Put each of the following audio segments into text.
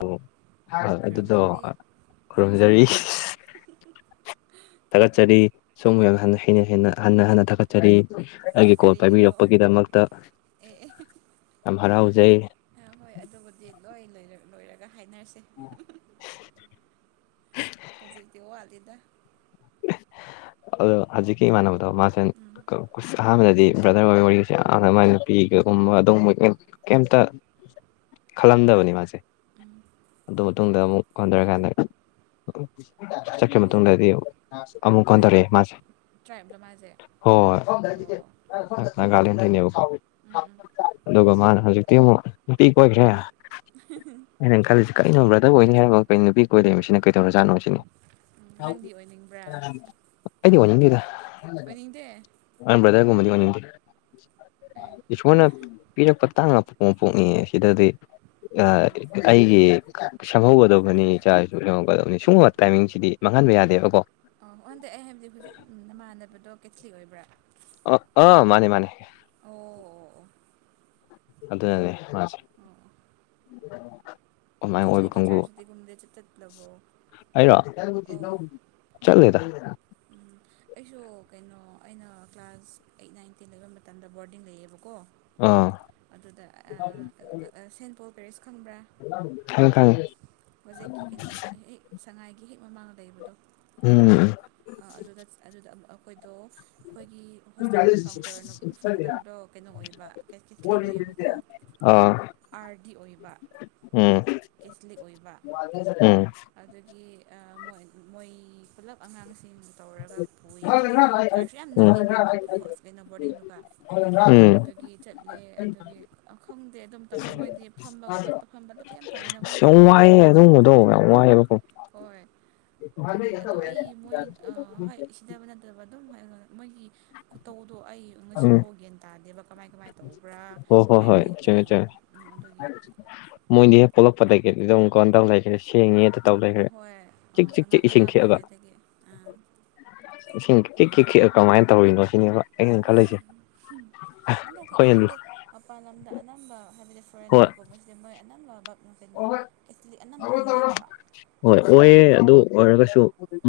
ꯑꯣ ꯍ ꯑꯗꯨꯗꯣ ꯈꯨꯔꯨꯝꯖꯔꯤ ꯈꯨꯔꯨꯝꯖꯔꯤ ꯊꯥꯒꯠꯆꯔꯤ ꯁꯣꯝ ꯌꯥꯝ ꯍꯩꯅ ꯍꯟꯅ ꯍꯟꯅ ꯊꯥꯒꯠꯆꯔꯤ ꯑꯩꯒꯤ ꯀꯣꯜ ꯀꯔꯤꯒꯤꯅꯣ ꯄꯥꯏꯕꯤꯔꯛꯄꯒꯤꯗꯃꯛꯇ ꯑꯦ ꯌꯥꯝ ꯍꯔꯥꯎꯖꯩ ꯍꯣꯏ ꯑꯗꯨꯕꯨꯗꯤ ꯂꯣꯏ ꯂꯣꯏꯔꯒ ꯍꯥꯏꯅꯔꯁꯦ [inaudible] ꯍꯧꯖꯤꯛꯗꯤꯣ ꯍꯜꯂꯤꯤꯗ [inaudible] ꯑ ꯍꯧꯖꯤꯛ ꯀꯩ ꯃꯅꯅꯕꯗꯣ ꯃꯥꯁ ꯎꯝ ꯑꯍꯥꯟꯕꯗꯗꯤ ꯕ꯭ꯔꯗꯔ ꯑꯣꯏꯕ ꯋꯥꯔꯤꯒꯁꯦ ꯌꯥꯝꯅ ꯃꯥꯏ ꯅꯨꯄꯤꯒꯒꯨꯝꯕ ꯑꯗꯨꯒꯨꯝꯕꯒꯤ ꯑꯣꯏꯅ ꯀꯩꯝꯇ ꯈꯜꯂꯝꯗꯕꯅꯤ ꯃꯥꯁꯦ ꯎꯝ ꯑꯗꯨ ꯃꯇꯨꯡꯗ ꯑꯃꯨꯛ ꯍꯣꯟꯊꯔꯀꯥꯟꯗꯔꯦ ꯆꯠꯈ꯭ꯔ ꯍꯥꯏꯗꯤ ꯃꯇꯨꯡꯗꯗꯤ ꯑꯃꯨ ꯑꯃꯨꯛ ꯀꯣꯟ ꯇꯧꯔꯛꯑꯦ ꯃꯥꯁꯦ ꯇ꯭ꯔꯥꯏꯕꯂꯣ ꯃꯥꯁꯦ ꯑꯣ ꯑꯣ ꯍꯣꯏ ꯒꯥꯦꯟꯅꯦꯕꯣ ꯎꯝ ꯎꯝ ꯑꯗꯨꯒ ꯃꯥꯅ ꯍꯧꯖꯤꯛꯇꯤ ꯑꯃꯨꯛ ꯅꯨꯅꯨꯡꯇꯤ ꯑꯣꯏꯣꯏꯈ꯭ꯔꯦ [unintelligible] ꯑꯩꯅꯪ ꯈꯜꯂꯤꯁꯤ ꯀꯩꯅꯣ ꯕ꯭ꯔꯗꯔ ꯑꯣꯏꯅꯤ ꯍꯥꯏꯕꯔꯕꯣ ꯀꯩ ꯅꯨꯄꯤ ꯀꯣꯏ ꯂꯩꯔꯤꯃꯤ ꯁꯤꯅ ꯀꯩꯗꯧꯔꯖꯥꯠꯅꯣ ꯁꯤꯅꯤ ꯅꯪꯗꯤ ꯑꯣꯏꯅꯤꯡꯕ꯭ꯔꯥ ꯑꯩꯗꯤ ꯋꯥꯗ ꯑꯣꯏꯅꯤꯡꯗꯦ ꯑꯅꯤ ꯑꯦ ꯍꯇꯥꯡ ꯉꯄꯣꯛ ꯃꯄꯣꯛꯅꯤ ꯁꯤꯗꯗꯤ ꯎꯝ ꯎꯝ ꯑꯩꯒꯤ ꯁꯪꯍꯧꯒꯗꯕꯅꯤ ꯏꯆꯥꯁꯨ ꯌꯉꯛꯀꯗꯕꯅꯤ ꯁꯤꯒꯨꯝꯕ ꯇꯥꯏꯃꯤꯡꯁꯤꯗꯤ ꯃꯥꯡꯍꯟꯕ ꯌꯥꯗꯦꯕꯀꯣ ꯑꯣ ꯑꯣꯟꯗꯦ ꯑꯩ ꯍꯥꯏꯕꯗꯤ ꯍꯧꯖꯤꯛ ꯅꯃꯥꯟꯅꯕꯗꯣ ꯀꯦꯊꯂꯤꯛ ꯑꯣꯏꯕ꯭ꯔꯥ ꯑꯣ ꯑ ꯃꯥꯅꯦ ꯃꯥꯅꯦ ꯑꯣ ꯑꯣ ꯑꯣ ꯑꯗꯨꯗꯗꯦ ꯃꯥꯁꯦ ꯑꯣ ꯑꯗꯨꯃꯥꯏꯅ ꯑꯣꯏꯕ ꯀꯦꯊꯂꯤꯛꯀꯤ ꯈꯪꯕꯨ ꯆꯔꯆꯇꯒꯨꯝꯕꯗꯤ ꯆꯠꯂꯕꯣ ꯍꯥꯏꯔꯣ ꯑꯧ ꯆꯠ ꯂꯩꯗ ꯎꯝ ꯑꯩꯁꯨ ꯀꯩꯅꯣ ꯑꯩꯅ ꯀ꯭ꯂꯥꯁ ꯑꯩꯠ ꯅꯥꯏꯟ ꯇꯦꯟ ꯂꯩꯕ ꯃꯇꯝꯗ ꯕꯣꯔꯗꯤꯡ ꯂꯩꯌꯦꯕꯀꯣ ꯑꯥ ꯑꯗꯨꯗ ꯁꯦꯟ ꯄꯣꯜ ꯄꯦꯔꯤꯦꯁ ꯈꯪꯕ꯭ꯔꯥ ꯈꯪꯉꯦ ꯈꯪꯉꯦ ꯍꯧꯖꯤꯛꯀꯤ ꯀꯩꯅꯣ ꯍꯦꯛ ꯁꯉꯥꯏꯒꯤ ꯍꯦꯛ ꯃꯃꯥꯡꯗ ꯂꯩꯕꯗꯣ ꯎꯝ ꯑꯥ ꯑꯗꯨꯗ ꯑꯗꯨꯗ ꯑꯩꯈꯣꯏꯗꯣ ꯑꯩꯈꯣꯏꯒꯤ ꯍꯣꯁꯇꯦꯜꯒꯤ ꯐꯥꯎꯟꯗꯔ ꯅꯨꯞ ꯐꯥꯎꯟꯗꯔꯗꯣ ꯀꯩꯅꯣ ꯑꯣꯏꯕ ꯀꯦꯊ ꯀꯦꯊꯂꯤꯛ ꯑꯣꯏꯌꯦꯕꯀꯣ ꯑꯥ ꯑꯥꯔꯗꯤ ꯑꯣꯏꯕ ꯎꯝ ꯀꯦꯊꯂꯤꯛ ꯑꯣꯏꯕ ꯎꯝ ꯑꯗꯒꯤ ꯑꯥ ꯃꯣꯏ ꯃꯣꯏ ꯄꯨꯂꯞ ꯑꯉꯥꯡꯁꯤꯡ ꯇꯧꯔꯒ ꯄꯨꯌꯦꯕꯀꯣ ꯆꯔꯁꯁꯨ ꯌꯥꯝ ꯎꯝ ꯅꯛꯑꯦꯕ [unintelligible] ꯀꯩꯅꯣ ꯕꯣꯔꯗꯤꯡꯗꯨꯒ ꯎꯝ [unintelligible] ꯑꯗꯨꯒꯤ ꯆꯠꯂꯦ ꯑꯗꯨꯒꯤ ꯈꯪꯗꯦ ꯑꯗꯨ ꯃꯇꯝꯗ ꯃꯣꯏꯗꯤ ꯐꯝꯕ ꯈꯣꯠꯄ ꯐꯝꯕ ꯂꯦꯞꯄ ꯌꯥꯝ ꯇꯧꯋꯤꯅꯀꯣ ꯑꯁ ꯌꯥꯝ ꯋꯥꯏꯑꯦ ꯑꯗꯨꯒꯨꯝꯕꯗꯣ ꯌꯥꯝ ꯋꯥꯏꯌꯦꯕ ꯍꯣꯏ ꯑꯗꯒꯤ ꯑꯗꯣ [unintelligible] ꯑꯩ ꯃꯣꯏ ꯑꯥ ꯍꯣꯏ ꯁꯤꯗꯕ ꯅꯠꯇꯕ ꯑꯗꯨꯝ ꯍꯥꯏ ꯑꯩꯉꯣꯟꯗ ꯃꯣꯏꯒꯤ ꯈꯨꯇꯧꯗꯣ ꯑꯩ ꯎꯝ ꯉꯁꯤ ꯐꯥꯎ ꯒ꯭ꯌꯥꯟ ꯇꯥꯗꯦꯕ ꯀꯃꯥꯏ ꯀꯃꯥꯏ ꯇꯧꯕ꯭ꯔꯥ ꯍꯣꯏ ꯍꯣꯏ ꯍꯣꯏ ꯍꯥꯏꯕꯗꯤ ꯀꯩꯅꯣ ꯆꯨꯝꯃꯦ ꯆꯨꯝꯃꯦ ꯎꯝ ꯑꯗꯨꯒꯤ ꯃꯣꯏꯗꯤ ꯍꯦꯛ ꯄꯣꯛꯂꯛꯄꯗꯒꯤꯗꯤ ꯑꯗꯨꯝ [unintelligible] ꯍꯣꯏ [unintelligible] ꯆꯤꯛ ꯆꯤꯛ ꯆꯤꯛ ꯑꯉꯥꯡ ꯏꯁꯤꯡ ꯑꯉꯥꯡ ꯈꯤꯛꯑꯒ ꯑꯣꯏꯔꯤꯉꯩꯗꯒꯤ ꯑꯥ ꯏꯁꯤꯡ ꯀꯤꯛꯈꯤꯛ ꯈꯤꯛꯑꯒ ꯀꯃꯥꯏꯅ ꯇꯧꯔꯤꯅꯣ ꯁꯤꯅꯦꯕ ꯑꯩꯅ ꯈꯜꯂꯤꯁꯦ [unintelligible] ꯑꯗꯨꯀ ꯑꯩꯈꯣꯏꯅ ꯈꯪꯗꯦ ꯃꯄꯥꯟ ꯂꯝꯗ ꯑꯅꯝꯕ ꯍꯥꯏꯕꯗꯤ ꯍꯣꯏ ꯐꯣꯔꯦꯟꯅꯔꯒꯨꯝꯕꯁꯦ__ [unintelligible] ꯃꯣꯏ ꯑꯅꯝꯕ ꯕꯥꯕ ꯀꯩꯅꯣ ꯀꯦꯊꯂꯤꯛ ꯑꯅꯝꯕ ꯑꯣꯏꯌꯦꯕ ꯍꯣꯏ ꯑꯣꯏꯌꯦ ꯑꯗꯨ ꯑꯣꯏꯔꯒꯁꯨ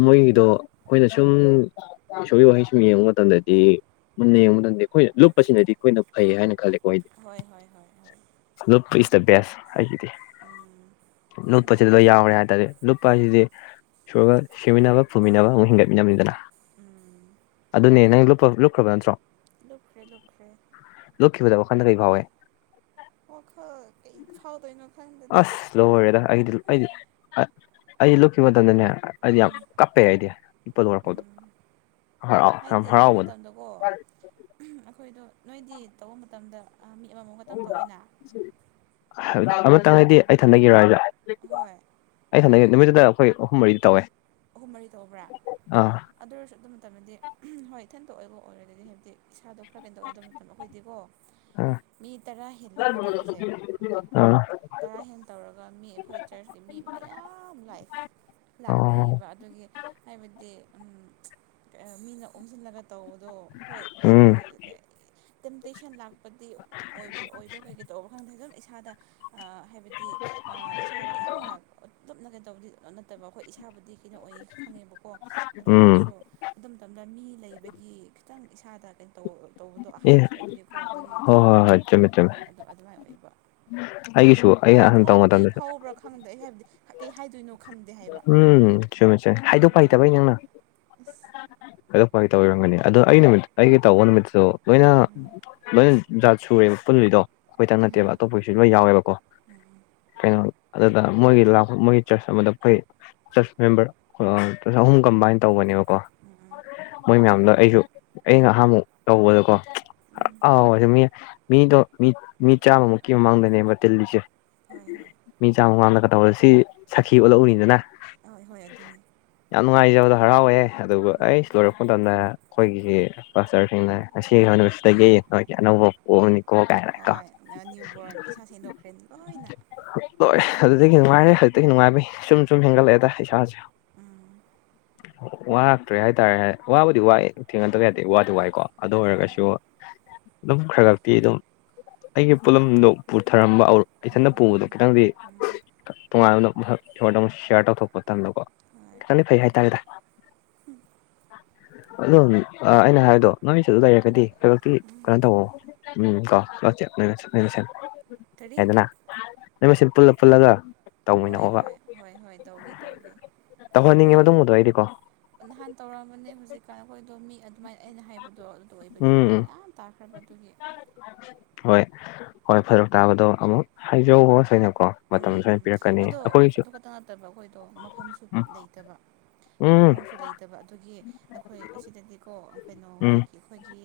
ꯃꯣꯏꯒꯤꯗꯣ ꯑꯩꯈꯣꯏꯅ ꯁꯨꯝ ꯏꯁꯣꯔ ꯑꯅꯤꯁꯨ ꯌꯦꯡꯕ ꯃꯇꯝꯗꯗꯤ ꯃꯨꯟꯅ ꯌꯦꯡꯕ ꯃꯇꯝꯗꯗꯤ ꯑꯩꯈꯣꯏꯅ ꯂꯨꯞꯄꯁꯤꯅꯗꯤ ꯑꯩꯈꯣꯏꯅ ꯐꯩ ꯍꯥꯏꯅ ꯈꯜꯂꯦꯀꯣ ꯍꯥꯏꯗꯤ ꯍꯣꯏ ꯍꯣꯏ ꯍꯣꯏ ꯍꯣꯏ ꯂꯨꯞꯄ ꯏꯁ ꯗ ꯕꯦꯁ ꯍꯥꯏꯁꯤꯗꯤ ꯎꯝ ꯂꯨꯞꯄꯁꯤꯗ ꯌꯥꯎꯔꯦ ꯍꯥꯏ ꯇꯥꯗꯤ ꯂꯨꯄꯥ ꯍꯥꯏꯁꯤꯗꯤ ꯏꯁꯣꯔꯒ ꯁꯤꯃꯤꯟꯅꯕ ꯐꯨꯃꯤꯟꯅꯕ ꯑꯃꯨꯛ ꯍꯤꯡꯒꯠꯃꯤꯟꯅꯕꯅꯤꯗꯅ ꯎꯝ ꯑꯗꯨꯅꯦ ꯅꯪ ꯂꯨꯞꯄ ꯂꯨꯞꯈ꯭ꯔꯕ ꯅꯠꯇ꯭ꯔꯣ ꯂꯨꯞꯈ꯭ꯔꯦ ꯂꯨꯞꯈ꯭ꯔꯦ ꯂꯨꯞꯈꯤꯕꯗꯣ ꯋꯥꯈꯟꯗ ꯀꯩ ꯐꯥꯎꯋꯦ ꯋꯥꯈꯜ ꯀꯩ [unintelligible] ꯐꯥꯎꯗꯣꯏꯅꯣ ꯈꯪ ꯑꯁ ꯂꯣꯏꯔꯦꯗ ꯑꯩꯗꯤ ꯑꯩꯗꯤ ꯑꯩ ꯑꯩꯗꯤ ꯂꯨꯞꯈꯤꯕ ꯃꯇꯝꯗꯅꯦ ꯑꯥ__ ꯑꯩꯗꯤ ꯌꯥꯝ ꯎꯝ ꯀꯞꯄꯦ ꯑꯩꯗꯤ ꯂꯨꯞꯄ ꯂꯣꯏꯔꯛꯄꯗꯣ ꯎꯝ ꯍꯔꯥꯎ ꯌꯥꯝ ꯍꯔꯥꯎꯕꯗ ꯑꯣ ꯑꯩꯈꯣꯏꯗꯣ ꯅꯣꯏꯗꯤ ꯇꯧꯕ ꯃꯇꯝꯗ ꯑ ꯃꯤ ꯑꯃꯃꯝ [unintelligible] ꯑꯃꯇꯪ ꯍꯥꯏꯗꯤ ꯑꯩ ꯊꯟꯗꯒꯤꯔꯣ ꯍꯥꯏꯖꯦ ꯍꯣꯏ ꯑꯩ ꯊꯟꯗꯒꯤ ꯅꯨꯃꯤꯠꯇꯨꯗ ꯑꯩꯈꯣꯏ ꯑꯍꯨꯝ ꯃꯔꯤꯗꯤ ꯇꯧꯋꯦ ꯑꯍꯨꯝ ꯃꯔꯤ ꯇꯧꯕ꯭ꯔꯥ ꯑꯥ ꯑꯗꯨ ꯑꯣꯏꯔꯁꯨ ꯑꯗꯨ ꯃꯇꯝꯗꯗꯤ [unintelligible] ꯍꯣꯏ ꯏꯊꯟꯇ ꯑꯣꯏꯕ ꯑꯣꯏꯔꯒꯗꯤ ꯍꯥꯏꯕꯗꯤ ꯏꯁꯥꯗꯣ ꯈꯔ ꯀꯩꯅꯣꯇꯧꯋꯦ ꯑꯗꯨ ꯃꯇꯝ ꯑꯩꯈꯣꯏꯗꯤꯀꯣ ꯑꯥ ꯃꯤ ꯇꯔꯥ ꯍꯦꯜꯂꯦꯕ ꯇꯧꯕꯁꯦ ꯑꯥ ꯇꯔꯥ ꯍꯦꯟ ꯇꯧꯔꯒ ꯃꯤ ꯑꯩꯈꯣꯏ ꯆꯔꯆꯀꯤ ꯃꯤ ꯃꯌꯥꯝ ꯂꯥꯛꯑꯦ ꯑꯣ ꯂꯥꯛꯅꯩꯌꯦꯕ ꯑꯗꯨꯒꯤ ꯍꯥꯏꯕꯗꯤ ꯎꯝ [unintelligible] ꯃꯤꯅ ꯑꯣꯝꯁꯤꯜꯂꯒ ꯇꯧꯕꯗꯣ ꯎꯝ [unintelligible] ꯇꯦꯝꯇꯦꯁꯟ ꯂꯥꯛꯄꯗꯤ ꯑꯣꯏ ꯑꯣꯏꯕ꯭ꯔꯥ ꯀꯩ ꯀꯩ ꯇꯧꯕ꯭ꯔꯥ ꯈꯪꯗꯦ ꯑꯗꯨꯝ ꯏꯁꯥꯗ ꯍꯥꯏꯕꯗꯤ ꯏꯁꯥꯗ ꯌꯥꯝꯅ ꯇꯨꯞꯅ ꯀꯩꯗꯧꯕꯗꯤ ꯅꯠꯇꯕ ꯑꯩꯈꯣꯏ ꯏꯁꯥꯕꯨꯗꯤ ꯄꯤꯔꯛ ꯑꯣꯏꯌꯦ ꯈꯪꯉꯦꯕꯀꯣ ꯑꯗꯨ ꯎꯝ ꯑꯣꯏꯔꯁꯨ ꯑꯗꯨ ꯃꯇꯝꯗ ꯃꯤ ꯂꯩꯕꯒꯤ ꯈꯤꯇꯪ ꯏꯁꯥꯗ ꯀꯩꯅꯣ__ ꯇꯧꯕ ꯇꯧꯕꯗꯣ ꯑꯦ ꯑꯍꯥꯟꯕꯁꯨ ꯑꯣꯏꯕꯒꯤꯀꯣ ꯑꯗꯨꯒꯤ ꯍꯣꯏ ꯍꯣꯏ ꯑꯗꯣ ꯍꯣꯏ ꯆꯨꯝꯃꯦ ꯆꯨꯝꯃꯦ ꯑꯗꯨ ꯑꯗꯨꯃꯥꯏꯅ ꯑꯣꯏꯕ ꯑꯩꯒꯤꯁꯨ ꯑꯩꯅ ꯀꯩ ꯑꯍꯥꯟ ꯇꯧꯕ ꯐꯥꯎꯗꯣꯏ ꯀꯩ ꯃꯇꯝꯗꯁꯨ ꯐꯥꯎꯕ꯭ꯔꯥ ꯈꯪꯗ꯭ꯔꯦ ꯑꯩ ꯍꯥꯏꯕꯗꯤ ꯀꯩ ꯍꯥꯏꯗꯣꯏꯅꯣ ꯈꯪꯗꯦ ꯍꯥꯏꯕ ꯎꯝ ꯆꯨꯝꯃꯤ ꯆꯧꯝꯃꯤ ꯍꯥꯏꯗꯣꯛꯄ ꯍꯩꯇꯕꯩ ꯑꯗꯨꯗ ꯅꯪꯅ ꯏꯁ ꯀꯗꯣꯛꯄꯒꯤ ꯇꯧꯕꯤꯔꯝꯒꯅꯤ ꯑꯗꯣ ꯑꯩꯒꯤ ꯅꯨꯃꯤꯠ ꯑꯩꯒꯤ ꯇꯧꯕ ꯅꯨꯃꯤꯠꯇꯁꯨ ꯂꯣꯏꯅ ꯎꯝ ꯂꯣꯏꯅ ꯖꯥꯠ ꯁꯨꯔꯦꯕ ꯄꯨꯜꯜꯂꯤꯣꯏꯗꯣ ꯑꯩꯈꯣꯏ ꯅꯠꯇꯦꯕ ꯎꯝ ꯑꯇꯣꯞꯄꯒꯤꯁꯨ ꯂꯣꯏ ꯌꯥꯎꯋꯦꯕꯀꯣ ꯎꯝ ꯀꯩꯅꯣ ꯑꯗꯨꯗ ꯃꯣꯏꯒꯤ ꯂꯄ ꯃꯣꯏꯒꯤ ꯆ꯭ꯔꯁ ꯑꯃꯗ ꯑꯩꯈꯣꯏ ꯆꯔꯆ ꯃꯦꯝꯕꯔ ꯑꯍꯨꯝ ꯀꯝꯕꯥꯏꯟ ꯇꯧꯕꯅꯦꯕꯀꯣ ꯎꯝ ꯃꯣꯏ ꯃꯌꯥꯝꯗꯣ ꯑꯩꯁꯨ ꯑ ꯉꯍꯥꯥꯟꯕꯃꯨꯛ ꯇꯧꯕꯗꯀꯣ ꯎꯝ ꯑꯥꯎ ꯑꯗꯨ ꯃꯤ ꯃꯤꯗꯣ ꯃꯤ ꯃꯤ ꯆꯥꯝꯃꯃꯨꯛꯀꯤ ꯃꯃꯥꯡꯗꯅꯦꯕ ꯇꯤꯜꯂꯤꯁꯦ ꯍꯣꯏ ꯍꯣꯏ ꯃꯤ ꯆꯥꯝꯃ ꯋꯥꯥꯡꯝꯗꯀ ꯇꯧꯔꯦ ꯁꯤ ꯁꯈꯤ ꯑꯣꯜꯂꯛꯎꯔꯤꯗꯅ ꯑꯣꯏ ꯍꯣꯏ ꯑꯗꯨꯅꯤ ꯌꯥꯝ ꯅꯨꯡꯉꯥꯏꯖꯕꯗꯣ ꯍꯔꯥꯎꯋꯦ ꯑꯗꯨꯒ ꯎꯝ ꯑꯩ ꯂꯣꯏꯔꯛꯄ ꯃꯇꯝꯗ ꯑꯩꯈꯣꯏꯒꯤ ꯐꯥꯁꯇꯔꯁꯤꯡꯅ ꯉꯁꯤ ꯅꯨꯃꯤꯠꯁꯤꯗꯒꯤ ꯑꯩꯣꯏꯒꯤ ꯑꯅꯧꯕ ꯑꯣꯅꯤꯀꯣ ꯀꯥꯏꯦ ꯍꯣꯏ ꯅ꯭ꯌꯨꯕꯣꯔꯟ ꯏꯁꯥ ꯁꯦꯡꯗꯣꯛꯈ꯭ꯔꯦ ꯂꯣꯏꯅ ꯂꯣꯏꯦ ꯑꯗꯨꯗꯒꯤ ꯎꯝ ꯅꯨꯡꯉꯥꯏꯔꯦ ꯍꯧꯖꯤꯛꯇꯤ ꯅꯨꯡꯉꯥꯏꯕꯩ ꯁꯨꯝ ꯁꯨꯝ ꯍꯦꯟꯒꯠꯂꯛꯑꯦꯗ ꯏꯁꯥꯁꯦ [unintelligible] ꯋꯥꯔꯛꯇ꯭ꯔꯦ ꯍꯥꯏꯇꯥꯔꯦ ꯋꯥꯕꯨꯗꯤ ꯋꯥꯏ ꯊꯦꯡꯅꯗꯒ ꯍꯥꯏꯗꯗꯤ ꯋꯥꯗꯤ ꯋꯥꯏꯀꯣ ꯑꯗꯨ ꯍꯣꯏ ꯑꯣꯏꯔꯒꯁꯨ ꯑꯗꯨꯝ ꯈꯔ ꯈ ꯄꯤ ꯑꯗꯨꯝ ꯑꯩꯒꯤ ꯄꯣꯠꯂꯝꯗꯣ ꯄꯨꯊꯔꯝꯕꯔ ꯏꯊꯟꯅ ꯎꯝ ꯄꯨꯕꯗꯣ ꯎꯝ ꯈꯤꯇꯪꯗꯤ ꯎꯝ ꯇꯣꯉꯥꯏ [unintelligible] [inaudible] ꯁꯤꯌꯥꯔ ꯇꯧꯊꯣꯛꯄ ꯃꯇꯝꯗꯀꯣ ꯍꯣꯏ ꯈꯤꯇꯪꯗꯤ ꯐꯩ ꯍꯥꯏꯇꯥꯔꯦꯗ [unintelligible] [inaudible] ꯑꯗꯣ ꯑꯩꯅ ꯍꯥꯏꯕꯗꯣ ꯅꯃꯤꯁꯨ ꯑꯗꯨ ꯂꯩꯔꯒꯗꯤ ꯈꯕꯛꯇꯤ ꯎꯝ ꯀꯩꯅꯣ ꯇꯧ ꯎꯝ ꯀ ꯂꯁꯤꯁ [unintelligible] ꯀꯔꯤ ꯍꯥꯏꯗꯅ ꯅꯣꯏ ꯄꯨꯜꯂ ꯄꯨꯜꯂꯒ ꯍꯣꯏ ꯇꯧꯃꯤꯟꯅꯣꯕ ꯍꯣꯏ ꯍꯣꯏ ꯍꯣꯏ ꯇꯧꯒꯦ ꯇꯧꯒꯦ ꯍꯣꯏ ꯇꯧꯍꯟꯅꯤꯡꯉꯦ ꯍꯣꯏ ꯃꯇꯨꯡꯕꯗꯣ ꯑꯩꯗꯤꯀꯣ ꯅꯍꯥꯟ ꯇꯧꯔꯛꯑꯝꯕꯅꯦ ꯍꯧꯖꯤꯛꯀꯥꯟ ꯑꯩꯈꯣꯏꯗꯣ ꯃꯤ ꯑꯗꯨꯃꯥꯏꯅ ꯑꯩꯅ ꯍꯥꯏꯕꯗꯣ ꯇꯣꯏꯕꯒꯤ ꯐꯔꯛ ꯌꯥꯝ ꯇꯥꯈ꯭ꯔꯕ ꯑꯗꯨꯒꯤ ꯑꯗꯨ ꯍꯣꯏ ꯍꯣꯏ ꯐꯔꯛ ꯇꯥꯕꯗꯣ ꯑꯃꯨꯛ ꯍꯥꯏꯖꯧꯣ ꯁꯣꯏꯅꯀꯣ ꯎꯝ ꯃꯇꯝ ꯎꯝ ꯁꯣꯏꯅ ꯄꯤꯔꯛꯀꯅꯤ ꯑꯗꯣ ꯑꯩꯈꯣꯏꯒꯤꯁꯨ ꯑꯗꯨ ꯈꯛꯇ ꯅꯠꯇꯕ ꯑꯩꯈꯣꯏꯗꯣ ꯃꯐꯝꯁꯨ ꯎꯝ ꯂꯩꯇꯕ ꯎꯝ ꯃꯐꯝꯁꯨ ꯂꯩꯇꯕ ꯑꯗꯨꯒꯤ ꯑꯩꯈꯣꯏ ꯑꯁꯤꯗꯗꯤꯀꯣ ꯀꯩꯅꯣ ꯎꯝ ꯍꯧꯖꯤꯛꯀꯤ ꯑꯩꯈꯣꯏꯒꯤ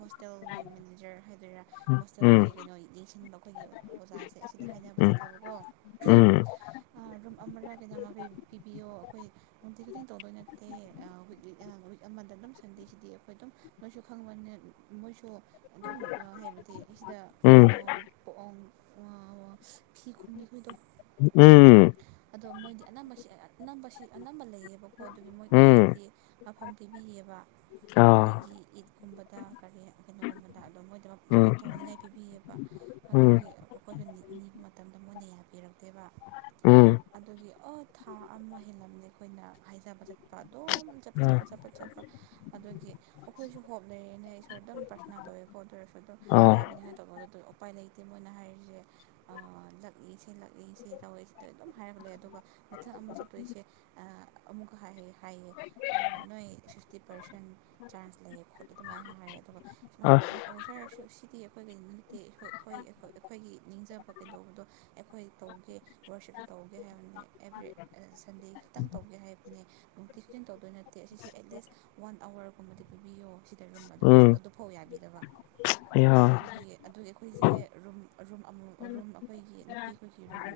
ꯍꯣꯁꯇꯦꯜꯒꯤ ꯃꯦꯅꯦꯖꯔ ꯍꯥꯏꯗꯣꯏꯔꯥ ꯎꯝ ꯍꯣꯁꯇꯦꯜꯒꯤ ꯀꯩꯅꯣ ꯌꯦꯡꯁꯤꯟꯕ ꯑꯩꯒꯤ ꯑꯣꯖꯥꯁꯦ ꯑꯁꯤꯗ ꯍꯥꯏꯅꯕ ꯎꯝ ꯆꯠꯂꯦꯕꯀꯣ ꯎꯝ ꯔꯨꯝ ꯑꯃꯔ ꯀꯗꯃ ꯄꯤꯕꯤꯌꯣ ꯑꯩꯈꯣꯏ ꯅꯨꯡꯇꯤ ꯇꯤꯡ ꯇꯧꯗꯣꯏ ꯅꯠꯇꯦ ꯋꯤꯛ ꯋꯤ [inaudible] ꯑꯃꯗ ꯑꯗꯨꯝ ꯁꯟꯗꯦꯁꯤꯗꯤ ꯑꯩꯈꯣꯏ ꯑꯗꯨꯝ ꯃꯣꯏꯁꯨ ꯈꯪꯕꯅꯤ ꯃꯣꯏꯁꯨ ꯑꯗꯨꯝ ꯍꯥꯏꯕꯗꯤ ꯁꯤꯗ ꯎꯝ ꯀꯩꯅꯣ ꯐꯤ ꯈꯨꯨꯝꯕꯤꯈꯗ ꯎꯝ ꯎꯝ ꯑꯗꯣ ꯃꯣꯏꯗꯤ ꯑꯅꯝꯕꯁꯤ ꯑꯅꯝꯕꯁꯤ ꯑꯅꯝꯕ ꯂꯩꯌꯦꯕꯀꯣ ꯑꯗꯨꯒꯤ ꯃꯣꯏ ꯎꯝ ꯃꯣꯏꯒꯤꯗꯤ ꯃꯐꯝ ꯊꯣꯏꯕꯤꯌꯦꯕ ꯑꯥ ꯑꯩꯈꯣꯏꯒꯤ ꯏꯠꯀꯨꯝꯕꯗ ꯀꯔꯤ ꯀꯩꯅꯣꯒꯨꯝꯕꯗ ꯑꯗꯨꯝ ꯃꯣꯏꯗꯃꯛ ꯄꯣꯊꯣꯛꯅꯤꯡꯉꯥꯏ ꯄꯤꯕꯤꯌꯦꯕ ꯎꯝ ꯑꯗꯨꯒꯤ ꯑꯩꯈꯣꯏꯁꯨ ꯅꯤꯕ ꯃꯇꯝꯗ ꯃꯣꯏꯅ ꯌꯥꯕꯤꯔꯛꯇꯦꯕ ꯎꯝ ꯑꯗꯨꯒꯤ ꯑꯣ ꯊꯥ ꯑꯃ ꯍꯦꯜꯂꯝꯗꯦ ꯑꯩꯈꯣꯏꯅ ꯍꯥꯏꯖꯕ ꯆꯠꯄ ꯑꯗꯨꯝ ꯆꯄ ꯎꯝ ꯆꯠꯄ ꯆꯠꯄ ꯆꯠꯄ ꯑꯗꯨꯒꯤ ꯑꯩꯈꯣꯏꯁꯨ ꯍꯣꯞ ꯂꯩꯔꯦꯅ ꯏꯁꯣꯔ ꯑꯗꯨꯝ ꯄ꯭ꯔꯁꯅꯥ ꯇꯧꯋꯦ ꯈꯣꯠꯇ ꯑꯗꯨ ꯑꯣꯏꯔꯁꯨ ꯑꯗꯨꯝ ꯑ ꯌꯥꯕꯅꯤꯅ ꯇꯧꯕ ꯑꯗꯨꯗ ꯎꯄꯥꯏ ꯂꯩꯇꯦ ꯃꯣꯏꯅ ꯍꯥꯏꯔꯤꯁꯦ ꯂꯛꯏꯁꯦ ꯂꯛ ꯑꯩ ꯁꯤ ꯇꯧꯋꯦ ꯁꯤꯗ ꯑꯗꯨꯝ ꯍꯥꯏꯔꯒ ꯂꯩ ꯑꯗꯨꯒ ꯃꯊꯛ ꯑꯃ ꯆꯠꯇꯣꯏꯁꯦ ꯑꯃꯨꯛ ꯍꯥꯏ ꯍꯥꯏꯌꯦ ꯅꯣꯏ ꯐꯛꯁꯇꯤ ꯄꯥꯔꯁꯦꯟ ꯆꯥꯟꯖ ꯂꯩꯌꯦ ꯈꯣꯠꯂꯦ ꯑꯗꯨꯃꯥꯏꯅ ꯍꯥꯏꯌꯦ ꯑꯗꯨꯒ ꯑꯁ ꯀꯁꯔ ꯁꯤꯗꯤ ꯑꯩꯈꯣꯏꯒꯤꯗꯤ ꯅꯠꯇꯦꯈ ꯑꯩꯈꯣꯏ ꯑꯩꯈꯣꯏꯒꯤ ꯅꯤꯡꯖꯕ ꯀꯩꯗꯧꯕꯗꯣ ꯑꯩꯈꯣꯏ ꯇꯧꯒꯦ ꯋꯔꯛꯁꯤꯞꯁꯨ ꯇꯧꯒꯦ ꯍꯥꯏꯕꯅꯤ ꯑꯦꯕ꯭ꯔꯤ ꯁꯟꯗꯦ ꯈꯤꯇꯪ ꯇꯧꯒꯦ ꯍꯥꯏꯕꯅꯤ ꯅꯨꯡꯇꯤ ꯈꯨꯖꯤꯟ ꯇꯧꯗꯣꯏ ꯅꯠꯇꯦ ꯑꯁꯤꯁꯦ ꯑꯦꯠꯂꯤꯁ ꯋꯥꯟ ꯑꯋꯥꯔꯒꯨꯝꯕꯗꯤ ꯄꯤꯕꯤꯌꯣ ꯑ ꯔꯨꯝ ꯑꯗꯨꯗ ꯎꯝ ꯑꯗꯨ ꯐꯧ ꯌꯥꯕꯤꯗꯕ ꯑꯌꯥ ꯑꯗꯨꯒꯤ ꯑꯗꯨꯒꯤ ꯑꯩꯈꯣꯏꯁꯦ ꯔꯨꯝ ꯔꯨꯝ ꯑꯃꯨ ꯔꯨꯝ ꯑꯩꯈꯣꯏꯒꯤ ꯅꯨꯄꯤ ꯑꯗꯨ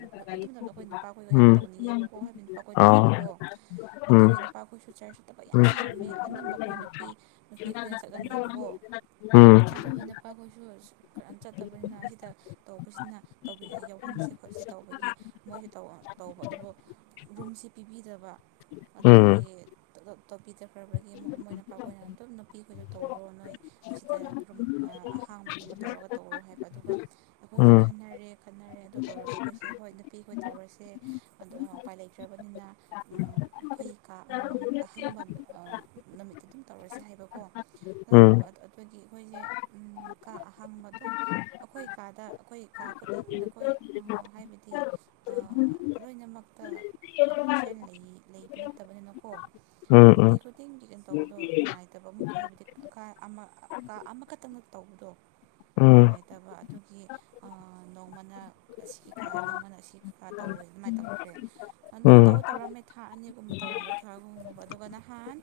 ꯃꯇꯝꯗ ꯑꯩꯈꯣꯏ ꯅꯨꯄꯥꯈꯣꯏꯒ ꯌꯥꯝ ꯎꯝ ꯇꯧꯅꯤꯡꯉꯦꯕꯀꯣ ꯍꯥꯏꯕꯗꯤ ꯅꯨꯄꯥꯈꯣꯏ ꯑ ꯂꯩꯌꯦꯅꯀꯣ ꯑꯗꯨꯒꯤ ꯎꯝ ꯅꯨꯄꯥ ꯑꯩꯈꯣꯏꯁꯨ ꯆꯔ ꯆꯨꯠꯇꯕ ꯌꯥꯝ ꯎꯝ ꯌꯥꯝꯃꯦ ꯑꯅꯝꯕ ꯑꯩꯈꯣꯏ ꯅꯨꯄꯤ ꯅꯨꯄꯤ ꯑꯩꯈꯣꯏꯅ ꯆꯠꯍꯟꯗꯦꯕꯀꯣ ꯎꯝ ꯎꯝ ꯎꯝ ꯎꯝ ꯎꯝ ꯎꯝ ꯎꯝ ꯑꯗꯨꯒꯤ ꯅꯨꯄꯥꯈꯣꯏꯁꯨ ꯈꯔ ꯆꯠꯇꯕꯅꯤꯅ ꯑꯁꯤꯗ ꯇꯧꯕꯁꯤꯅ ꯇꯧꯕꯤ ꯌꯥꯎꯍꯟꯁꯦꯕ ꯄꯣꯠꯁꯦ ꯇꯧꯕꯒꯤ ꯃꯣꯏꯁꯨ ꯇꯧꯕ ꯑꯗꯨꯕꯨ ꯔꯨꯝꯁꯦ ꯄꯤꯕꯤꯗꯕ ꯎꯝ ꯎꯝ ꯑꯗꯨꯒꯤꯞꯇꯣꯄꯤ ꯇꯈ꯭ꯔꯕꯒꯤ ꯃꯣꯏꯅꯄꯥꯛꯈꯅ ꯑꯗꯨꯝ ꯅꯨꯄꯤꯈꯁꯨ ꯇꯧꯔꯣ ꯅꯣꯏ ꯑꯁꯤꯗ ꯔꯨꯝ ꯑꯍꯥꯡꯕꯒꯨꯝꯕ ꯇꯧꯔꯒ ꯇꯧꯔꯣ ꯍꯥꯏꯕ ꯑꯗꯨꯒ ꯑꯩꯈꯣꯏꯁꯦ ꯈꯟꯅꯔꯦ ꯈꯠꯅꯔꯦ ꯑꯗꯨ ꯇꯧꯔꯒ ꯑꯩꯈꯣꯏꯁꯦ ꯍꯣꯏ ꯅꯨꯄꯤ ꯑꯩꯈꯣꯏ ꯇꯧꯔꯁꯦ ꯑꯗꯨ ꯎꯄꯥꯏ ꯂꯩꯇ꯭ꯔꯕꯅꯤꯅ ꯑꯩꯈꯣꯏ ꯀꯥ ꯑꯃꯃꯝ ꯑꯍꯪꯕ ꯅꯨꯃꯤꯠꯇ ꯑꯗꯨꯝ ꯇꯧꯔꯁꯦ ꯍꯥꯏꯕꯀꯣ ꯑꯗꯨꯗꯒꯤ ꯑꯩꯈꯣꯏꯁꯦ ꯀꯥ ꯑꯍꯥꯡꯕ ꯑꯗꯨꯝ ꯑꯩꯈꯣꯏ ꯀꯥꯗ ꯑꯩꯈꯣꯏ ꯀꯥ ꯈꯨꯗꯤꯡꯗ ꯑꯩꯈꯣꯏ ꯍꯥꯏꯕꯗꯤ ꯂꯣꯏꯅꯃꯛꯇ ꯈ꯭ꯔꯤꯁꯇꯌꯥꯟ ꯂꯩꯕ ꯅꯠꯇꯕꯅꯤꯅꯀꯣ ꯅꯨꯡꯇꯤ ꯈꯨꯗꯤꯡꯒꯤ ꯀꯩꯅꯣ ꯇꯧꯕꯗꯣ ꯅꯨꯡꯉꯥꯏꯇꯕ ꯑꯃꯨꯛ ꯍꯥꯏꯕꯗꯤ ꯑꯃ ꯀꯥ ꯑꯃꯈꯛꯇꯪꯅ ꯇꯧꯕꯗꯣ ꯅꯨꯡꯉꯥꯏꯇꯕ ꯑꯗꯨꯒꯤ ꯑ ꯅꯣꯡꯃꯅ ꯑꯁꯤ ꯈꯥ ꯅꯣꯡꯃ ꯑꯁꯤ ꯈꯥ ꯇꯧꯋꯦ ꯑꯗꯨꯃꯥꯏꯟ ꯇꯧꯈ꯭ꯔꯦ ꯑꯗꯨꯝ ꯇꯧ ꯇꯧꯔꯝꯃꯦ ꯊꯥ ꯑꯅꯤꯒꯨꯝꯕ ꯇꯧꯔꯝꯕꯥ ꯊꯥꯒꯨꯝꯕ ꯑꯗꯨꯒ ꯅꯍꯥꯟ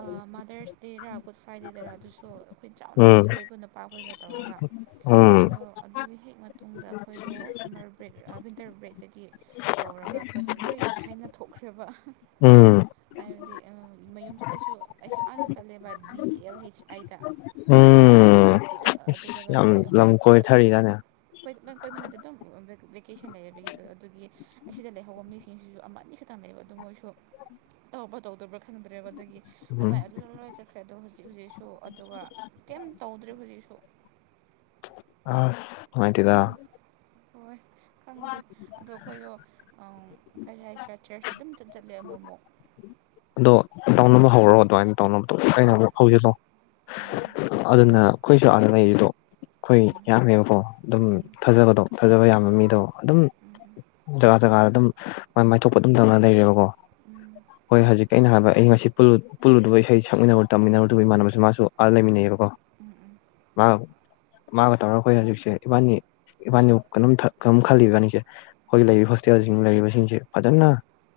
ꯑ ꯃꯥꯗꯔꯁ ꯗꯦꯔ ꯒꯨꯠ ꯐ꯭ꯔꯥꯏꯗꯦꯗꯔ ꯑꯗꯨꯁꯨ ꯑꯈꯣꯏ ꯆꯥꯎꯅ ꯄꯥꯡꯊꯣꯛꯑꯦꯀꯣ ꯅꯄꯥꯈꯣꯏꯒ ꯇꯧꯔꯒ ꯑꯗꯣ ꯑꯗꯨꯒꯤ ꯍꯦꯛ ꯃꯇꯨꯡꯗ ꯑꯈꯣꯏꯗꯣ ꯁꯝꯃꯔ ꯕ꯭ꯔꯦꯛ ꯑ ꯋꯤꯟꯇꯔ ꯕ꯭ꯔꯦꯛꯗꯒꯤ ꯇꯧꯔꯒ ꯑꯈꯣꯏꯗ ꯂꯣꯏ ꯈꯥꯏꯅ ꯊꯣꯛꯈ꯭ꯔꯦꯕ ꯑꯍ ꯎꯝ ꯍꯥꯏꯕꯗꯤ ꯃꯌꯨꯝ ꯑꯩꯁꯨ ꯑꯩꯁꯨ ꯍꯥꯟꯅ ꯆꯠꯂꯦꯕ ꯗꯤ ꯑꯦꯜ ꯍꯩꯆ ꯑꯥꯏꯗ ꯎꯝ ꯑꯗꯨ ꯑꯗꯨ ꯌꯥꯝ ꯂꯝ ꯀꯣꯏꯅꯊꯔꯤꯗꯅꯦ ꯑꯩꯈꯣꯏ ꯅꯪ ꯀꯣꯏꯕꯅꯗꯤ ꯑꯗꯨꯝ ꯚꯦꯀꯦꯁꯟ ꯂꯩꯕꯒꯤ ꯑꯗꯨꯒꯤ ꯑꯁꯤꯗ ꯂꯩꯍꯧꯕ ꯃꯤꯁꯤꯡꯁꯤꯁꯨ ꯑꯃ ꯑꯅꯤꯈꯛꯇꯪ ꯂꯩꯕ ꯑꯗꯨ ꯃꯣꯏꯁꯨ ꯇꯧꯕ ꯇꯧꯗꯕ꯭ꯔꯥ ꯈꯪꯗ꯭ꯔꯦꯕ ꯑꯗꯒꯤ ꯑꯗꯨꯃꯥꯏ ꯎꯝ ꯑꯗꯨ ꯗ ꯂꯣꯏꯆꯠꯈ꯭ꯔꯦ ꯗꯣ ꯍꯣꯖꯤꯛ ꯍꯣꯖꯤꯛꯁꯨ ꯑꯗꯨꯒ ꯀꯩꯝ ꯇꯧꯗ꯭ꯔꯦ ꯍꯩꯖꯤꯛꯁꯨ ꯑꯁ ꯅꯨꯡꯉꯥꯏꯇꯦꯗ ꯍꯣꯏ ꯈꯪꯗꯦ ꯑꯗꯣ ꯑꯈꯣꯏꯗꯣ ꯑꯥꯎ ꯀꯔꯤ ꯍꯥꯏꯁꯤꯔ ꯆꯔꯁ ꯑꯗꯨꯝ ꯆꯠ ꯆꯠꯂꯦ ꯑꯃꯣꯃꯣꯛ ꯑꯗꯣ ꯇꯧꯅꯕ ꯍꯧꯔꯣ ꯑꯗꯨꯃꯥꯏꯟ ꯇꯧꯅꯕꯇꯣ ꯍꯣꯏ ꯑꯩꯅꯖꯨ ꯍꯧꯖꯤꯂꯣ ꯎꯝ ꯑꯗꯨꯅ ꯑꯈꯣꯏꯁꯨ ꯑꯥꯗ ꯂꯩꯔꯤꯗꯣ ꯈꯨꯏ ꯎꯝ ꯌꯥꯝꯃꯦꯕꯀꯣ ꯑꯗꯨꯝ ꯎꯝ ꯎꯝ ꯊꯥꯖꯕꯗꯣ ꯊꯖꯕ ꯌꯥꯝꯕ ꯃꯤꯗꯣ ꯑꯗꯨꯝ ꯎꯝ ꯎꯝ ꯎꯝ ꯎꯝ ꯎꯝ ꯖꯒꯥ ꯖꯒꯥꯗ ꯑꯗꯨꯝ ꯃꯥꯏꯊꯣꯛꯄ ꯑꯗꯨꯝ ꯇꯧꯅ ꯂꯩꯔꯦꯕꯒꯣ ꯎꯝ ꯍꯣꯏ ꯍꯖꯤꯛ ꯑꯩꯅ ꯍꯥꯏꯕ ꯑꯩ ꯉꯁꯤ ꯄꯨꯜꯂꯨꯠ ꯄꯨꯜꯂꯨꯗꯕ ꯏꯁꯩ ꯁꯛꯃꯤꯟꯅꯕ ꯇꯝꯃꯤꯟꯅꯔꯨꯗꯕ ꯏꯃꯥꯟꯅꯕꯁꯤ ꯃꯥꯁꯨ ꯑꯥꯗ ꯂꯩꯃꯤꯟꯅꯩꯕꯀꯣ [unintelligible] ꯃꯥ [unintelligible] ꯃꯥꯒ ꯇꯧꯔ ꯑꯈꯣꯏ ꯍꯧꯖꯤꯛꯁꯦ ꯏꯕꯥꯅꯤ ꯏꯕꯥꯅꯤꯎꯛ ꯀꯩꯅꯣꯝ ꯊꯛ ꯀꯩꯅꯣꯝ ꯈꯜꯂꯤ ꯏꯕꯥꯅꯤꯁꯦ ꯑꯈꯣꯏ ꯂꯩꯔꯤ ꯍꯣꯁꯇꯦꯜꯁꯤꯡ ꯂꯩꯔꯤꯕꯁꯤꯡꯁꯤ ꯐꯖꯅ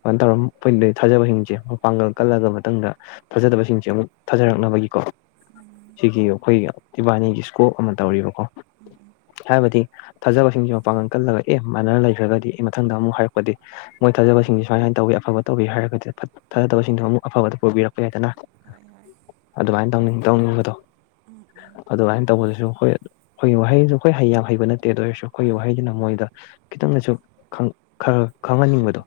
ꯀꯟ ꯇꯧꯔ ꯑꯝ ꯐꯨꯏꯟꯂꯩ ꯊꯥꯖꯕꯍꯤꯡ ꯇꯦ ꯃꯄꯥꯡꯒꯜ ꯀꯜꯂꯒ ꯃꯇꯨꯡꯗ ꯊꯖꯗꯕꯁꯤꯡꯁꯦ ꯑꯃꯨꯛ ꯊꯥꯖꯔꯛꯅꯕꯒꯤꯀꯣ ꯎꯝ ꯁꯤꯒꯤ ꯑꯈꯣꯏꯒꯤ ꯏꯕꯥꯅꯤꯒꯤ ꯏꯁꯀꯣꯞ ꯑꯃ ꯇꯧꯔꯤꯕꯀꯣ ꯎꯝ ꯎꯝ ꯍꯥꯏꯕꯗꯤ ꯊꯥꯖꯕꯁꯤꯡꯁꯦ ꯃꯄꯥꯡꯒꯜ ꯀꯜꯂꯒ ꯑꯦ ꯃꯥꯟꯅꯔ ꯂꯩꯈ꯭ꯔꯒꯗꯤ ꯑꯦ ꯃꯊꯪꯗ ꯑꯃꯨꯛ ꯍꯥꯏꯔꯛꯄꯗꯤ ꯃꯣꯏ ꯊꯥꯖꯕꯁꯤꯡꯁꯤ ꯎꯝ ꯁꯨꯃꯥꯏ ꯁꯨꯃꯥꯏꯟ ꯇꯧꯏ ꯑꯐꯕ ꯇꯧꯏ ꯍꯥꯏꯔꯒꯗꯤ ꯑꯐꯠ ꯊꯥꯖꯗꯕꯁꯤꯡꯗꯣ ꯑꯃꯨꯛ ꯑꯐꯕꯗ ꯄꯨꯕꯤꯔꯛꯄ ꯌꯥꯏꯗꯅ ꯍꯣꯏ ꯍꯣꯏ ꯑꯗꯨꯃꯥꯏꯟ ꯇꯧꯅꯤꯡ ꯇꯧꯅꯤꯡꯕꯗꯣ ꯎꯝ ꯎꯝ ꯑꯗꯨꯃꯥꯏꯟ ꯇꯧꯕꯗꯁꯨ ꯍꯣꯏ ꯈꯣꯏꯒꯤ ꯋꯥꯍꯩ ꯗꯣ ꯈꯣꯏ ꯍꯩ ꯌꯥꯝ ꯍꯩꯕ ꯅꯠꯇꯦ ꯑꯗꯨ ꯑꯣꯏꯔꯁꯨ ꯑꯈꯣꯏꯒꯤ ꯎꯝ ꯎꯝ ꯋꯥꯍꯩꯖꯤꯅ ꯃꯣꯏꯗ ꯈꯤꯇꯪꯅꯁꯨ ꯈꯪ ꯈ ꯈꯪꯍꯟꯅꯤꯡꯕꯗꯣ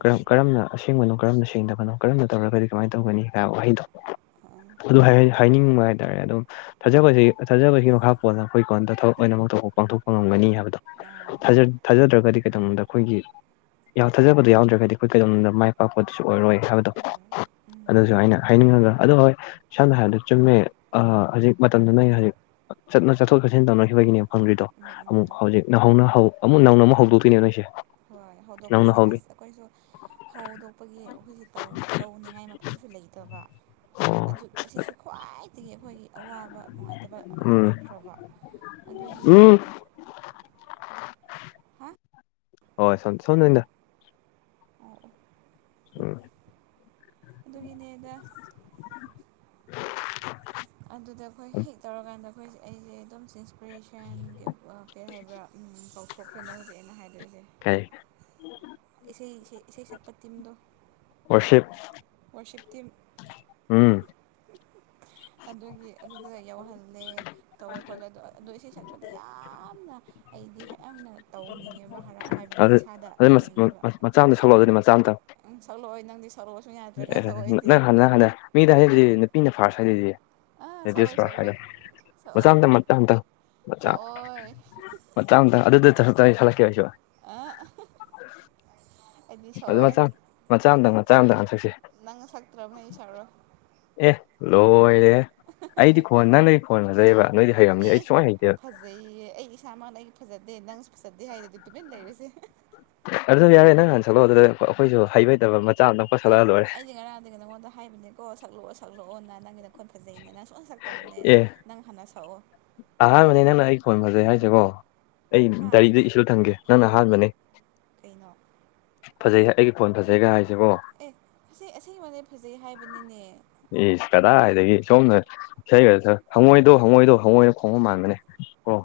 ꯀꯔꯝ ꯀꯔꯝꯅ ꯑꯁꯦꯡꯕꯅꯣ ꯀꯔꯝꯅ ꯁꯦꯡꯗꯕꯅꯣ ꯀꯔꯝꯅ ꯇꯧꯔꯒꯗꯤ ꯀꯃꯥꯏꯟ ꯇꯧꯒꯅꯤ ꯒꯥ ꯋꯥꯍꯩꯗꯣ ꯑ ꯑꯗꯨ ꯍꯥꯏꯌ ꯍꯥꯏꯅꯤꯡꯕ ꯍꯥꯏꯇꯥꯔꯦ ꯑꯗꯨꯝ ꯊꯥꯖꯕꯖꯤ ꯊꯥꯖꯕꯒꯤ ꯃꯈꯥꯞ ꯀꯣꯟꯅ ꯑꯈꯣꯏ ꯀꯣꯟꯗ ꯊꯕꯛ ꯑꯣꯏꯅꯃꯛ ꯇꯧꯕ ꯄꯥꯡꯊꯣꯛ ꯄꯉꯝꯒꯅꯤ ꯍꯥꯏꯕꯗꯣ ꯑꯥ ꯊꯥꯖ ꯊꯥꯖꯗ꯭ꯔꯒꯗꯤ ꯀꯩꯗꯧꯗ ꯑꯩꯈꯣꯏꯒꯤ ꯌꯥꯎ ꯊꯥꯖꯕꯗꯣ ꯌꯥꯎꯗ꯭ꯔꯒꯗꯤ ꯑꯈꯣꯏ ꯀꯩꯗꯧꯅꯨꯡꯗ ꯃꯥꯏ ꯄꯥꯛꯄꯗꯨꯁꯨ ꯑꯣꯏꯔꯣꯏ ꯍꯥꯏꯕꯗꯣ ꯍꯥꯎ ꯎꯝ ꯎꯝ ꯑꯗꯨꯁꯨ ꯑꯩꯅ ꯍꯥꯏꯅꯤꯡꯉꯒ ꯑꯗꯨ ꯍꯣꯏ ꯁꯝꯅ ꯍꯥꯏꯔꯕꯗ ꯆꯨꯝꯃꯦ ꯑ ꯍꯧꯖꯤꯛ ꯃꯇꯝꯗ ꯅꯪꯒꯤ ꯍꯧꯖꯤꯛ ꯆꯠꯅ ꯆꯠꯊꯣꯛ ꯆꯠꯁꯤꯟ ꯇꯧꯅꯈꯤꯕꯒꯤꯅꯦꯕ ꯍꯪꯗ꯭ꯔꯤꯗꯣ ꯎꯝ ꯎꯝ ꯑꯃꯨꯛ ꯎꯝ ꯍꯧꯖꯤꯛ ꯅꯧꯍꯧꯅ ꯍꯧ ꯑꯃꯨꯛ ꯅꯧꯅ ꯑꯃꯨꯛ ꯍꯧꯗꯣꯛꯇꯣꯏꯅꯦ ꯅꯣꯏꯁꯦ ꯍꯣꯏ ꯅꯧꯅ ꯍꯧꯗꯣꯛꯄꯁꯦ ꯍꯧꯒꯦ ꯑꯁ ꯑꯩꯈꯣꯏꯁꯨ ꯍꯧꯗꯣꯛ ꯄꯒꯤ ꯑꯩꯈꯣꯏꯒꯤ ꯇꯧꯅꯤꯡꯉꯥꯏ ꯃꯐꯝꯁꯨ ꯂꯩꯇꯕ ꯑꯣ ꯑꯗꯨ ꯑꯁꯤꯁꯨ ꯈ꯭ꯋꯥꯏꯗꯒꯤ ꯑꯩꯈꯣꯏꯒꯤ ꯑꯋꯥꯕ ꯅꯨꯡꯉꯥꯏꯇꯕ ꯎꯝ ꯑꯣꯏꯈ꯭ꯔꯕ ꯑꯗꯨꯒꯤ ꯎꯝ ꯍꯥ ꯍꯣꯏ ꯁꯥꯎ ꯁꯥꯎꯅ ꯅꯗꯗꯥ ꯑꯣ ꯑꯣ ꯎꯝ ꯑꯗꯨꯒꯤꯅꯦꯗ [unintelligible] ꯑꯗꯨꯗ ꯑꯩꯈꯣꯏ ꯍꯦꯛ ꯇꯧꯔꯀꯥꯟꯗ ꯍꯣꯏꯁꯦ ꯑꯩꯁꯦ ꯑꯗꯨꯝ ꯏꯟꯁꯄꯤꯔꯦꯁꯟ ꯀꯩ ꯍꯥꯏꯕ꯭ꯔꯥ ꯀꯥꯎꯊꯣꯛꯈ꯭ꯔꯦꯅꯦ ꯍꯧꯖꯤꯛ ꯑꯩꯅ ꯍꯥꯏꯗꯣꯔꯤꯁꯦ ꯀꯥꯏ ꯑꯦꯁꯩ ꯁꯩ ꯏꯁꯩ ꯁꯛꯄ ꯇꯤꯝꯗꯣ ꯋꯥꯔꯁꯤꯞ ꯋꯥ ꯁꯤꯞ ꯇꯤꯝ ꯎꯝ ꯑꯗꯨꯒꯤ ꯑꯗꯨꯗꯨꯒ ꯌꯧꯍꯜꯂꯦ ꯇꯧꯋꯦ ꯈꯣꯠꯂꯦ ꯑꯗꯣ ꯑ ꯑꯗꯣ ꯏꯁꯩꯔꯗꯤ ꯌꯥꯝꯅ ꯍꯩꯗꯤ ꯍꯌꯥꯝꯅ ꯇꯧꯅꯤꯡꯉꯦꯕ ꯈꯔ ꯍꯥꯏꯕꯗꯤ ꯑꯗꯨ ꯏꯁꯥꯗ ꯑꯗꯨ ꯃꯆꯥ ꯇꯧꯅꯤꯡꯉꯦꯕ ꯑꯃꯇ ꯁꯛꯂꯛꯑꯣ ꯑꯗꯨꯗꯤ ꯃꯆꯥ ꯑꯃꯇ ꯎꯪ ꯁꯛꯂꯛꯑꯣꯏ ꯅꯪꯗꯤ ꯁꯛꯂꯑꯣꯁꯨ ꯌꯥꯗ꯭ꯔꯒ ꯁꯛꯑꯣ ꯑꯩꯗꯤ ꯍꯜꯂ ꯍꯜꯂꯦ ꯃꯤꯗ ꯍꯥꯏꯗꯤ ꯅꯨꯄꯤꯅ ꯐꯥꯔꯁ ꯍꯥꯏꯖꯤꯖꯤ ꯑꯥ ꯂꯦꯗꯤꯁ ꯁꯛꯂꯣꯏ ꯐꯥꯔꯁ ꯍꯥꯏꯗ ꯁꯛꯂꯣꯏ ꯁꯛꯑꯣꯏ ꯃꯆꯥ ꯃꯇꯝ ꯃꯇꯥꯡꯗ ꯑꯆꯥ ꯁꯛꯑꯣꯏ ꯃ ꯆꯥꯝꯇ ꯑꯗꯨꯗ ꯊꯍꯩ ꯁꯛꯂꯀꯦ ꯑꯩꯁꯨ ꯑ ꯑ ꯑꯗꯨ ꯃꯆꯥ ꯃꯆꯥ ꯑꯃꯇꯪ ꯃꯆꯥ ꯑꯃꯇꯪ ꯉ ꯁꯛꯁ ꯅꯪꯅ ꯁꯛꯇ꯭ꯔꯕꯅ ꯑꯩ ꯁꯛꯔꯣꯏ ꯑꯦ ꯂꯣꯔꯦ ꯑꯩꯗꯤ ꯐꯣꯟ ꯅꯪ ꯅ ꯑꯩ ꯐꯣꯟꯅꯖꯩꯑꯕ ꯅꯣꯏꯗꯤ ꯍꯩꯔꯝꯅꯤ ꯑꯦ ꯑꯩ ꯁꯨꯡꯃꯥꯏ ꯍꯩꯇꯦꯕ ꯐꯖꯩꯌꯦ ꯑꯩ ꯏꯁꯥꯃꯛꯅ ꯑꯩ ꯐꯖꯗꯦ ꯅꯪꯁꯨ ꯐꯖꯗꯦ ꯍꯥꯏꯔꯦꯗꯤ ꯇꯨꯃꯤꯟꯅ ꯂꯩꯔꯤꯨꯁꯦ ꯑꯗꯨꯗꯣ ꯌꯥꯔꯦ ꯅꯪ ꯍꯟ ꯆꯜꯂꯛꯑꯣ ꯑꯗꯨꯗ ꯑꯩꯈꯣꯏꯁꯨ ꯍꯩꯇꯕ ꯑꯃꯇꯪ ꯑꯦ ꯄꯁꯜꯂꯛꯑ ꯂꯣꯏꯔꯦ ꯑꯩꯗꯤ ꯉꯔꯥꯡꯗꯒꯤ ꯅꯪꯉꯣꯟꯗ ꯍꯥꯏꯕꯅꯦꯀꯣ ꯁꯛꯂꯛꯑꯣ ꯁꯛꯂꯛꯑꯣꯅ ꯅꯪꯒꯤꯗ ꯑꯩꯈꯣꯏꯣꯟ ꯐꯖꯩꯩꯅ ꯅꯪ ꯁꯨꯡꯅ ꯁꯛꯇꯕꯅꯦ ꯑꯦ ꯅꯪ ꯍꯥꯟꯅ ꯁꯛꯑꯣ ꯑꯍꯥꯟꯕꯅꯦ ꯅꯪꯅ ꯑꯩ ꯈꯣꯟ ꯐꯖꯩ ꯍꯥꯏꯁꯦꯕꯣ ꯑꯩ ꯍꯥ ꯗꯥꯏꯔꯤꯗ ꯏꯁꯨ ꯊꯝꯒꯦ ꯅꯪꯅ ꯑꯍꯥꯟꯕꯅꯦ ꯀꯩꯅꯣ ꯐꯖꯩ ꯑꯩꯒꯤ ꯐꯣꯟ ꯐꯖꯩꯒ ꯍꯥꯏꯁꯤꯕꯣ ꯑꯦ ꯑꯁꯤ ꯑꯦꯡꯕꯩ ꯐꯖꯩ ꯍꯥꯏꯕꯅꯤꯅꯦ ꯏꯁ ꯀꯗꯥꯏꯗꯒꯤ ꯁꯣꯝꯅ ꯏꯁꯩ ꯈ ꯍꯪꯉꯣꯏꯗꯣ ꯍꯪꯉꯣꯏꯗꯣ ꯍꯪꯉꯣꯏꯅ ꯈꯣꯡꯕ ꯃꯥꯟꯕꯅꯦ ꯑꯣ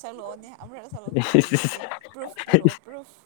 ꯁꯛꯂꯛꯑꯣꯅꯦ ꯑꯃꯨꯔꯛ ꯁꯛꯂ‌ꯣ ꯗꯨꯗ ꯌꯦꯡꯉꯒꯦ ꯄ꯭ꯔꯨꯐ ꯄꯤꯔꯛꯑꯣ ꯄ꯭ꯔꯨꯐ